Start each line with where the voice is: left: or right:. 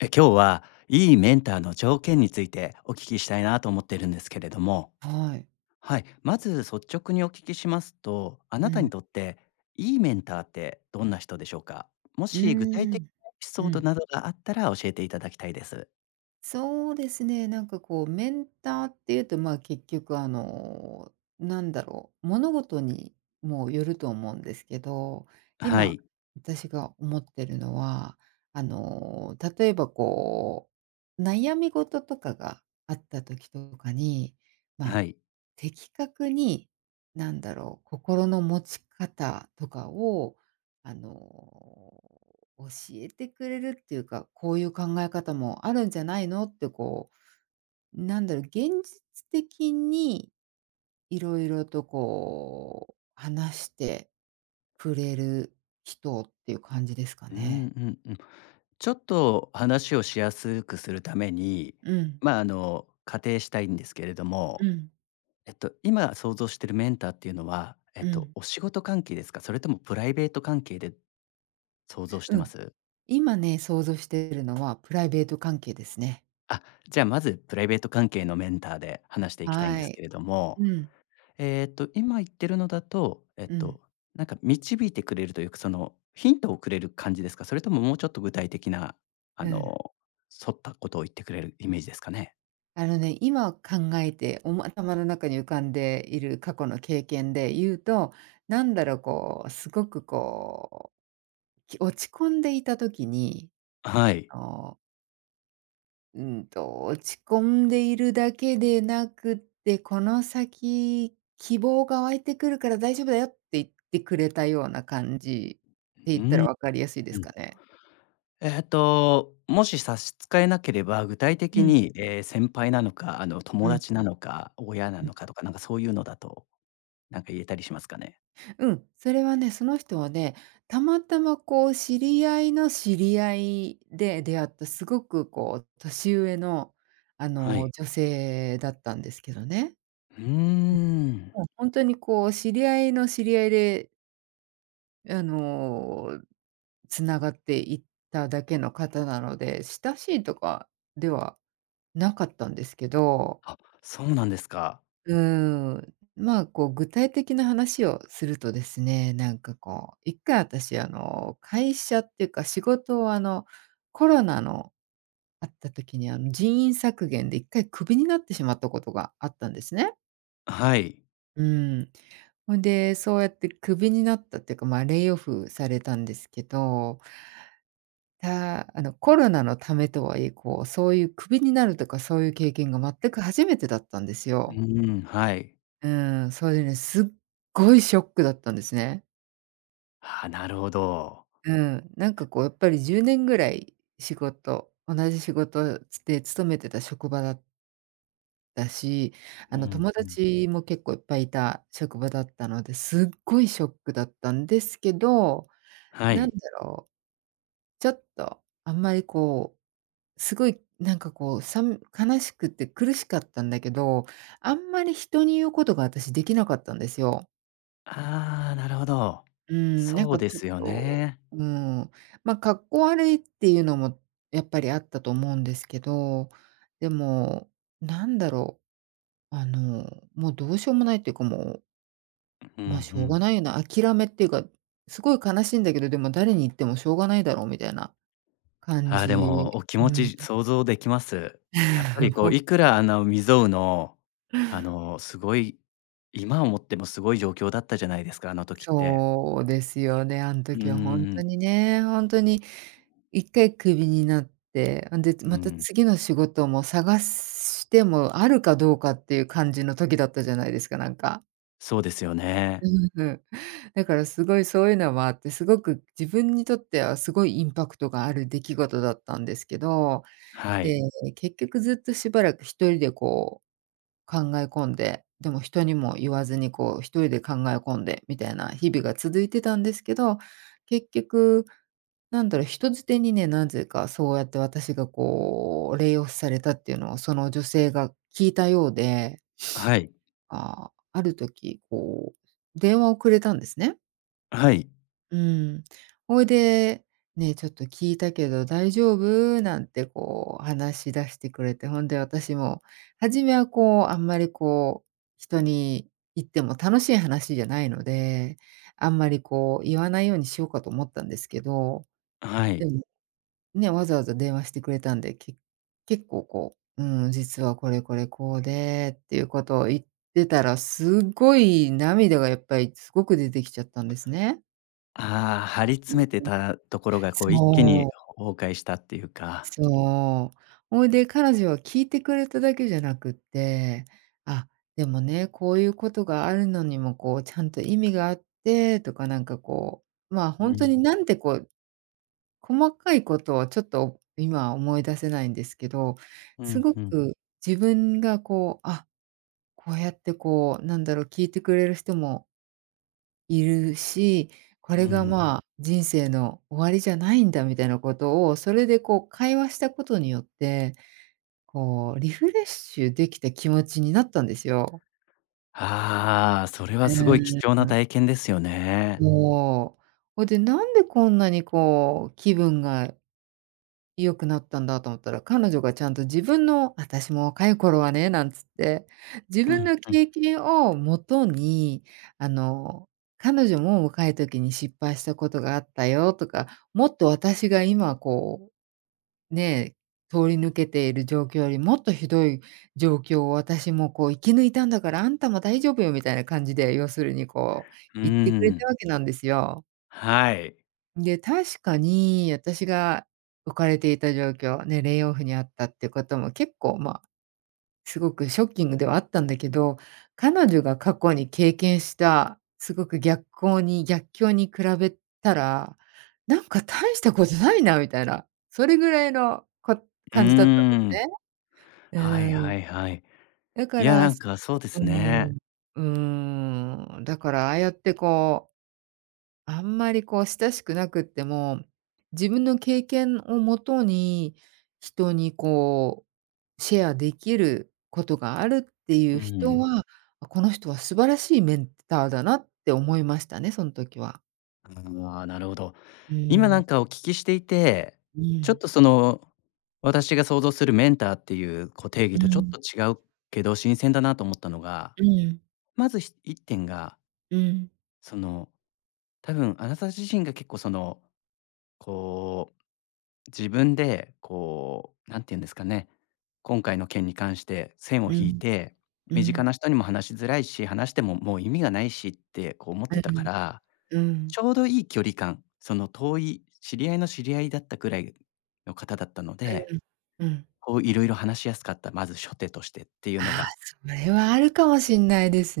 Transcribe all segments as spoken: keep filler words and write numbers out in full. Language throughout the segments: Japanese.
left: え、今日はいいメンターの条件についてお聞きしたいなと思っているんですけれども。
right: はい。
left: はい、まず率直にお聞きしますと、あ
right: う
left: なた
right: ん。
left: にとっていいメンターってどんな人でしょうか？も
right: う
left: し具体
right: ー
left: 的
right: ん、
left: なエピ
right: う
left: ソー
right: ん。
left: ドなどがあったら教えていただきたいです。
right: そうですね、なんかこうメンターっていうと、まあ、結局あのなんだろう、物事にもよると思うんですけど、
left: は
right: 今
left: い。
right: 私が思ってるのは、あの例えばこう、悩み事とかがあった時とかに、ま
left: は
right: あ、
left: い。
right: 的確になんだろう、心の持ち方とかをあの、教えてくれるっていうか、「こういう考え方もあるんじゃないの？」ってこう、なんだろう、現実的に色々とこう話してくれる人っていう感じですか
left: う
right: ね。
left: んうんうん。ちょっと話をしやすくするために、
right: うん。
left: まあ、あの、仮定したいんですけれど
right: う
left: も、
right: ん。
left: えっと、今想像してるメンターっていうのは、えっ
right: う
left: と、
right: ん。
left: お仕事関係ですか？それともプライベート関係で想像し
right: う
left: てま
right: ん、
left: す？
right: 今ね、想像しているのはプライベート関係ですね。
left: あ、じゃあまずプライベート関係のメンターで話していきたいんで
right: は
left: すけ
right: い、
left: れども、
right: うん。
left: えっと今言ってるのだと、えっ
right: うん。
left: と、なんか導いてくれるというか、そのヒントをくれる感じですか？それとも、もうちょっと具体的なあ
right: うん。
left: の、沿ったことを言ってくれるイメージですかね？
right: あのね、今考えておも頭の中に浮かんでいる過去の経験で言うと、なんだろう。こうすごくこう、き落ち込んでいた時に、
left: あ、はい。
right: あのうんと、落ち込んでいるだけでなくって、「この先、希望が湧いてくるから大丈夫だよ」って言ってくれたような感じ
left: う
right: って言った
left: ー
right: ら
left: ん、
right: 分かりやすいで
left: う
right: す
left: ん。
right: かね。
left: えっと、もし差し支えなければ、具体
right: う
left: 的
right: ん。
left: に、ええ、先輩なのか、あの友
right: うん。
left: 達なのか、親な
right: うん。
left: のかとか、なんかそういうのだと、なんか言えたりしますかね？
right: うん。それはね、その人はね。たまたまこう、知り合いの知り合いで出会った、すごくこう、年上のあ
left: は
right: の
left: い。
right: 女性だったんですけどね。
left: うー
right: う
left: ん。
right: ん。もう、ほんとにこう、知り合いの知り合いであの、繋がっていっただけの方なので、親しいとかではなかったんですけど
left: あ、そうなんですか。
right: うーん。まあ、こう具体的な話をするとですね、なんかこう、一回あたし、あの、会社っていうか仕事を、あの、コロナのあった時に、あの、人員削減で一回クビになってしまったことがあったんですね。
left: あ、はい。
right: うん。ほんで、そうやってクビになったっていうか、ま、レイオフされたんですけどたあの、コロナのためとはいえ、こうそういうクビになるとかそういう経験が全く初めてだったんです
left: う
right: よ。
left: ん、はい。
right: うん、それでね、すっごいショックだったんですね。
left: ああ、なるほど。
right: うん、なんかこう、やっぱりじゅうねんぐらい仕事同じ仕事つて勤めてた職場だっだし、
left: う
right: あの、
left: ん、
right: 友
left: ふん。
right: 達も結構いっぱいいた職場だったので、すっごいショックだったんですけど、
left: は
right: なん
left: い。
right: だろう？ちょっとあんまり、こう、すごいなんか、こう、さん悲しくて苦しかったんだけど、あんまり人に言うことが私できなかったんですよ。
left: ああ、なるほど。
right: うーん、なん
left: そう
right: か
left: で
right: ちょっ
left: すよ
right: と
left: ね。
right: うーん、まかっこ悪いっていうのもやっぱりあったと思うんですけど、でもなんだろう、あのもうどうしようもないっていうかもう
left: う、ふん
right: ま
left: ふ
right: しょうが
left: ん。
right: ないよな、諦めっていうか、すごい悲しいんだけど、でも誰に言ってもしょうがないだろうみたいな感
left: ああ、で
right: じ。
left: もお気持
right: うん。
left: ち想像できます。やっぱり こ
right: ほ。
left: ういくらあなう未曽有の、あのすごい今思ってもすごい状況だったじゃないですか、あの時って。
right: そうですよね、あん
left: うー
right: 時はほんと
left: ん。
right: にね、ほんとにいっかいクビになって、んで
left: うー
right: また
left: ん。
right: 次の仕事も探すしてもあるかどうかっていう感じの時だったじゃないですか、なんか。
left: そうですよね。
right: うん。だからすごいそういうのもあって、すごく自分にとってはすごいインパクトがある出来事だったんですけど、
left: は
right: で、
left: い。
right: 結局ずっとしばらくひとりでこう考え込んで、でも人にも言わずにこうひとりで考え込んでみたいな日々が続いてたんですけど、結局なんだろう、人づてにね、なぜかそうやって私がこうレイオフされたっていうのをその女性が聞いたようで、
left: はい。
right: ああ、ある時こう電話をくれたんですね。
left: あ、はい。
right: うん。ほいで、「ね、ちょっと聞いたけど大丈夫？」なんて、こう話し出してくれて。ほんで私も、初めはこう、あんまりこう、人に言っても楽しい話じゃないので、あんまりこう言わないようにしようか、と思ったんですけど。
left: あ、は
right: で
left: い。
right: も、ね、わざわざ電話してくれたんで、け結構こう、うん。実はこれこれこうでっていうことを言ってたら、すごい涙がやっぱりすごく出てきちゃったんですね。
left: ああ、張り
right: うんう
left: 詰
right: ん。
left: めてたところが、こう一気
right: そ
left: に、
right: う。
left: ほ崩壊したっていうか。
right: そう。ほいで彼女は聞いてくれただけじゃなくって、あ、でもね、こういうことがあるのにも、こうちゃんと意味があって、とかなんかこう、まあ、
left: う
right: ほんとに
left: ん。
right: なんでこう、細かいことをちょっと今思い出せないんですけど、
left: ふ
right: す
left: ん
right: ご
left: ふん。
right: く自分がこう、あ、こうやってこう、なんだろう、聞いてくれる人もいるし、こ
left: うんう
right: れが、
left: ん。
right: まあ、人生の終わりじゃないんだ。みたいなことを、それでこう会話したことによって、こうリフレッシュできた気持ちになったんですよ。
left: はあ、それは
right: うー
left: すごい
right: ん、
left: 貴
right: で
left: 重
right: す
left: な
right: な。
left: 体験ですよね。
right: そう。ほいで、なんでこんなにこう、気分が良くなったんだと思ったら、彼女がちゃんと自分の私も若い頃はね。なんつって、自
left: う
right: 分
left: ん
right: の
left: うん。
right: 経験をもとに、あの彼女も若い時に失敗したことがあったよとか、もっと私が今こう、ね、通り抜けている状況より、もっとひどい状況を、私もこう生き抜いたんだから、あんたも大丈夫よ、みたいな感じで。要するにこう、
left: うー
right: 言ってくれた
left: ん。
right: わけなんですよ。
left: はい。
right: で、確かに、あたしが置かれていた状況？ね、レイオフにあったってことも結構、ま、凄くショッキングではあったんだけど、彼女が過去に経験したすごく逆行に逆境に比べたら、なんか大したことないなみたいな、それぐらいの、こ、
left: う
right: 感じだったんで
left: ー
right: すね。
left: ん。はい
right: うーん。
left: はいはい。
right: だか
left: いや、な
right: ら、
left: ん
right: そ
left: かそうで
right: [unintelligible] う
left: す
right: ー
left: ね。
right: ん、うーん、だから、ああやってこう、あんまり、こう、親しくなくっても、自分の経験をもとに、人にこう、シェアできることがあるってい
left: う
right: う人
left: ん。
right: は、この人は素晴らしいメンターだなって思いましたね、そん時は。
left: ああ、なるほど。
right: う
left: 今
right: ー
left: な
right: ん。
left: んかお聞きしていて、
right: う
left: ちょっ
right: ん。
left: と、その、私が想像するメンターっていう、こう、定義
right: う
left: とちょっ
right: ん。
left: と違うけど、新鮮だなと思ったのが、
right: うん。
left: まず、ひ一点が
right: うん。
left: その、多分あなた自身が結構その、こう、自分で、こう、何て言うんですかね、今回の件に関して線を
right: う
left: 引い
right: ん。
left: て、
right: う
left: 身近
right: ん。
left: な人にも話しづらいし、話しても、もう意味がないしって、こう、思って
right: え、う
left: たか
right: ん。
left: ら、
right: う
left: ち
right: ん。
left: ょうどいい距離感、その遠い、知り合いの知り合いだったくらいの方だったの
right: う
left: で、
right: ーん。うん。
left: こう、色々話しやすかった、まず初手としてっていう
right: あ
left: の
right: あ、
left: が
right: それはあるかもしんないです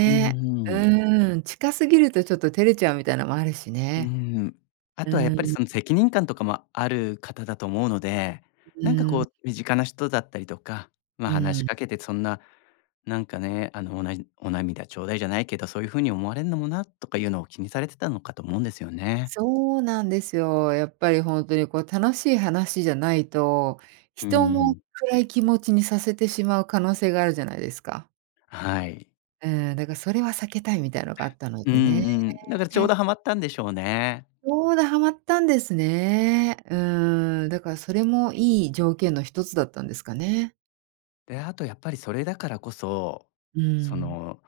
left: うんうん。
right: うーん、近すぎるとちょっと照れちゃうみたいなのもあるし
left: うー
right: ね。
left: ん。あ
right: う
left: とはやっぱり、
right: ん。
left: その、責任感とかもある方だと思うので、
right: う
left: なんかこ
right: ん。
left: う身近な人だったりとか、まあ、
right: う
left: 話し
right: ん。
left: かけて、そんな、なんかね、あの、おなじお涙ちょうだいじゃないけど、そういう風に思われるのもな、っとかいうのを気にされてたのかと思うんですよね。
right: そうなんですよ。やっぱり、ほんとに、こう、楽しい話じゃないと、
left: う
right: 人も
left: ん。
right: 暗い気持ちにさせてしまう可能性があるじゃないですか。
left: はい。
right: うう、だからそれは避けたいみたいなのがあったの
left: うんう
right: でね。
left: ん。なからちょうどハマったんでしょうね。
right: ちょうどはまったんですね。うーん、だからそれもいい条件の一つだったんですかね。
left: で、あとやっぱりそれだからこそ、
right: う
left: そ
right: ん。
left: の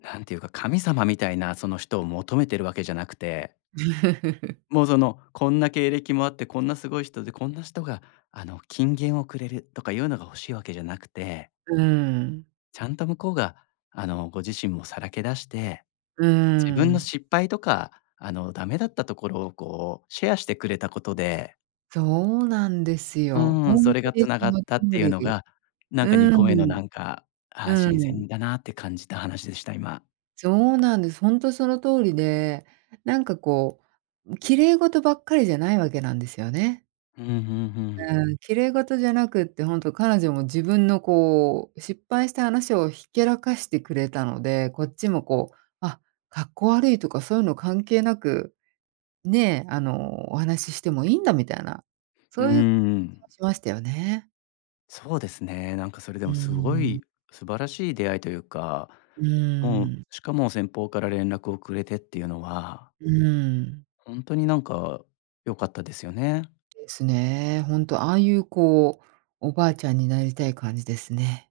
left: 何ていうか神様みたいなその人を求めてるわけじゃなくて もうその、こんな経歴もあって、こんなすごい人で、こんな人があの金言をくれる、とかいうのが欲しいわけじゃなくて
right: うん。
left: ちゃんと向こうが、あの、ご自身もさらけ出して、
right: う
left: 自分の
right: ん。
left: 失敗とか、あの、ダメだったところをこうシェアしてくれたことで
right: そうなんですよ。
left: うん、そ
right: 本
left: れ
right: 当
left: が
right: に
left: 繋
right: そ
left: がっ
right: の
left: たって
right: 通
left: いうの
right: り。
left: が、なんかに
right: う
left: こめの
right: ん。
left: なんか、ああ
right: う
left: 新
right: ん。
left: 鮮だなって感じた話でした、今。
right: そうなんです。ほんとその通りで、なんかこう、ん、綺麗ごとばっかりじゃないわけなんですよね。
left: うん、ふんふん。
right: うん、綺麗事じゃなくってほんと彼女も自分のこう、失敗した話をひけらかしてくれたので、こっちもこう、あ、かっこ悪いとかそういうの関係なくね、あのお話ししてもいんだみたいな、
left: う
right: そういう感じ
left: ん。
right: がしましたよね。
left: そうですね。なんかそれで
right: う
left: もすご
right: ん。
left: い素晴らしい出会いというか、
right: う
left: もう、
right: ん。
left: しかも先方から連絡をくれてっていうのは
right: うん。
left: 本当になんか良かったですよね。
right: ですね。本当ああいうこう、おばあちゃんになりたい感じですね。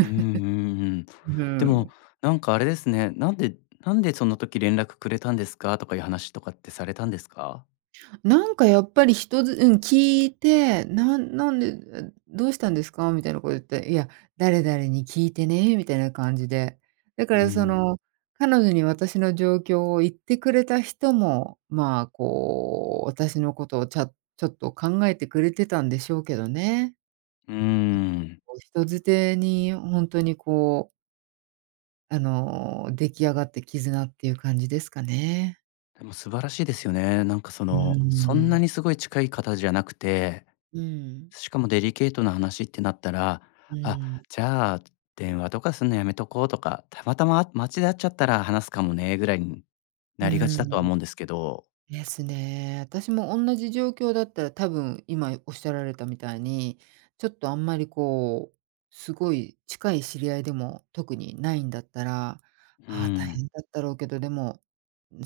left: うんうんうん。
right: うふ
left: でも、
right: ん。
left: なんかあれですね。なんでなんで、その時連絡くれたんですか、とかいう話とかってされたんですか？
right: なんかやっぱり人づうん聞いて、なんなんで、え、どうしたんですか？みたいなこと言って、いや、誰々に聞いてねみたいな感じで、だか
left: う
right: らそ
left: ん。
right: の彼女に私の状況を言ってくれた人も、まあこう私のことをちゃちょっと考えてくれてたんでしょうけどね。
left: うん。
right: こう人づてに本当にこうあの、出来上がって絆っていう感じですかね。
left: でも素晴らしいですよね。なんかそ
right: う
left: の、そんな
right: ん。
left: にすごい近い方じゃなくて、
right: うん。
left: しかもデリケートな話ってなったら
right: う
left: 「あ、
right: ん。
left: じゃあ、電話とかすんのやめとこう」とか「たまたま、街で会っちゃったら話すかもね」ぐらいに
right: う
left: なりがちだとは
right: ん。
left: 思うんですけど。
right: ですね。私も同じ状況だったら多分今おっしゃられたみたいに、ちょっとあんまりこう、すごい近い知り合いでも特にないんだったら、
left: う
right: あ、大
left: ん。
right: 変だったろうけど、でも、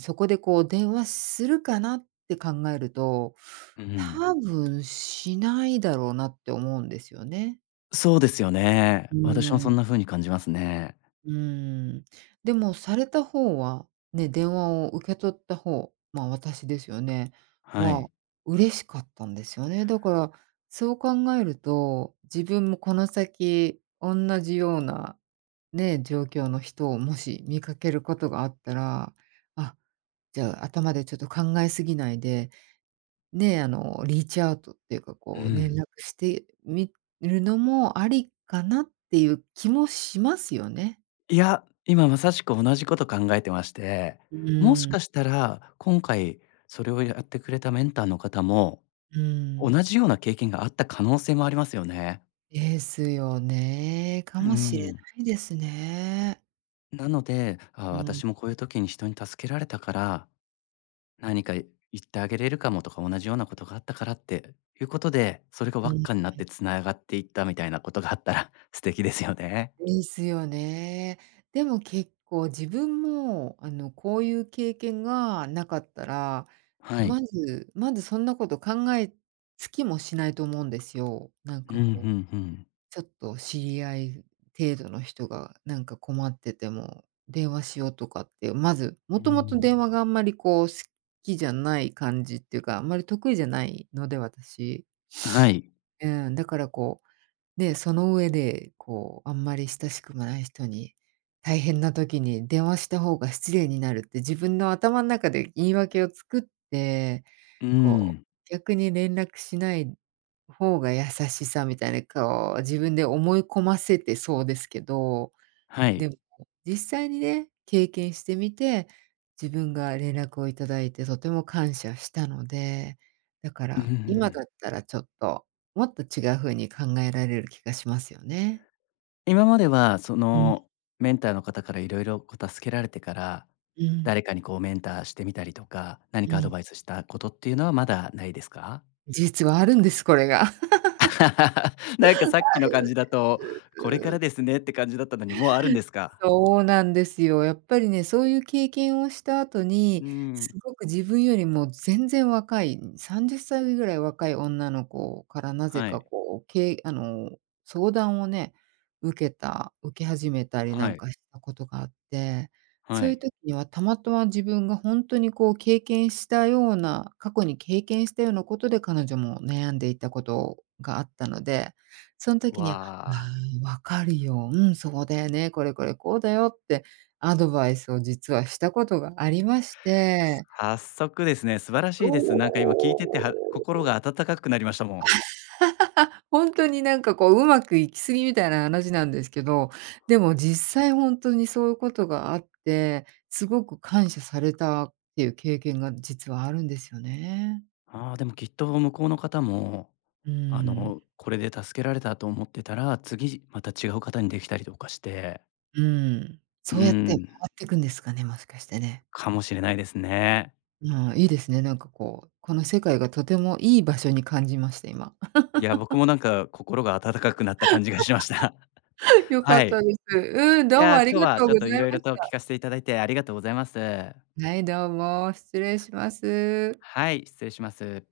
right: そこでこう、電話するかなって考えると、
left: うん。
right: 多分しないだろうなって思うんですよね。
left: そうですよね。
right: うー
left: 私もそ
right: ん。
left: んな風に感じますね。
right: うーん、でも、された方は、ね、電話を受け取った方。まあ、私ですよね。
left: は
right: は、
left: い。
right: 嬉しかったんですよね。だから、そう考えると自分もこの先おんなじような、ね、状況の人をもし見かけることがあったら、あ、じゃあ頭でちょっと考えすぎないで、ね、あのリーチアウトっていうか、
left: う
right: こう連
left: ん。
right: 絡してみるのもありかなっていう気もしますよね。
left: いや、今まさしく同じこと考えてまして、
right: う
left: もし
right: ーん。
left: かしたら、今回それをやってくれたメンターの方も、
right: う
left: 同
right: ん。
left: じような経験があった可能性もありますよね。
right: ですよね。か
left: う
right: もしれ
left: ん。
right: ないですね。
left: なので、ああ、
right: うん。
left: 私もこういう時に人に助けられたから、何か言ってあげれるかも。とか、同じようなことがあったからっていうことで、それが輪
right: うん
left: っかになっ
right: うん。
left: て繋がっていったみたいなことがあったら、素敵ですよね。
right: ですよね。でも、結構自分も、あの、こういう経験がなかったら、
left: は
right: ま
left: い。
right: ずまず、そんなこと考えつきもしないと思うんですよ。なん
left: う
right: か
left: ん、ふ
right: こう、
left: んふん。
right: ちょっと知り合い程度の人がなんか困ってても、電話しようとかって、まず、
left: う
right: もともと
left: ん。
right: 電話があんまりこう、好きじゃない感じっていうか、あんまり得意じゃないので、私。
left: はい。
right: うん。だからこう、ね、その上で、こう、あんまり親しくもない人に、大変な時に電話した方が失礼になるって、自分の頭ん中で言い訳を作って、
left: う
right: こ
left: ん。
right: う逆に連絡しない方が優しさみたいな、こう自分で思い込ませてそうですけど、
left: はい。
right: でも、実際にね、経験してみて、自分が連絡をいただいて、とても感謝したので、だか
left: う
right: ら、今だ
left: ん。
right: ったらちょっと、もっと違う風に考えられる気がしますよね。
left: 今まではそ
right: うん。
left: のメンターの方から色々こう助けられてから、
right: うん。
left: 誰かにこうメンターしてみたりとか、何
right: う
left: かアド
right: ん。
left: バイスしたことっていうのはまだないですか？
right: 実はあるんです、これが。
left: なんか
right: あるん
left: さっきの感じだと、これ
right: で
left: から
right: す。
left: ですねって感じだったのに、もうあるんですか？
right: そうなんですよ。やっぱりね、そういう経験をした後
left: う
right: に、
left: ん。
right: すごく自分よりも全然若い、さんじゅっさいぐらい若い女の子から、なぜ
left: は
right: か、
left: い。
right: こう、けいあの、相談をね、受けた受け始めたりな
left: は
right: ん
left: い。
right: かしたことがあって、
left: は
right: そういう
left: い。
right: 時には、たまとわ自分が、ほんとにこう経験したような、過去に経験したようなことで彼女も悩んでいたことがあったので、そん時には、
left: わあ。
right: うーん、分かるよ。うん。そうだよね、これこれこうだよってアドバイスを実はしたことがありまして。
left: 早速ですね、素晴ら
right: そ
left: しいです。なんか今聞いてては心
right: う。
left: が温かくなりましたもん。
right: ほんとになんかこう、うまくいき過ぎみたいな話なんですけど、でも実際ほんとに、そういうことがあって、すごく感謝されたっていう経験が、実はあるんですよね。
left: はあ、でも、きっと向こうの方も、
right: う
left: あ
right: ん。
left: の、これで助けられたと思ってたら、次じまた違う方にできたりとかして
right: うん。
left: う
right: そうやって回
left: ん。
right: ってくんですかね、もしかしてね。
left: かもしれないですね。
right: ああ、いいですね。なんかこう、この世界がとてもいい場所に感じました、今。
left: いや僕 もなんか、心が温かくなった感じがしました。
right: 良か
left: は
right: っ
left: い。
right: たです。うん、
left: い
right: どうも
left: や、
right: あり
left: 今日
right: が
left: は
right: とう
left: ちょっ
right: ご
left: と
right: ざい
left: 色
right: ま
left: 々
right: し
left: と聞
right: た。
left: かせていただいてありがとうございます。
right: はい、どうも。失礼します。
left: はい、失礼します。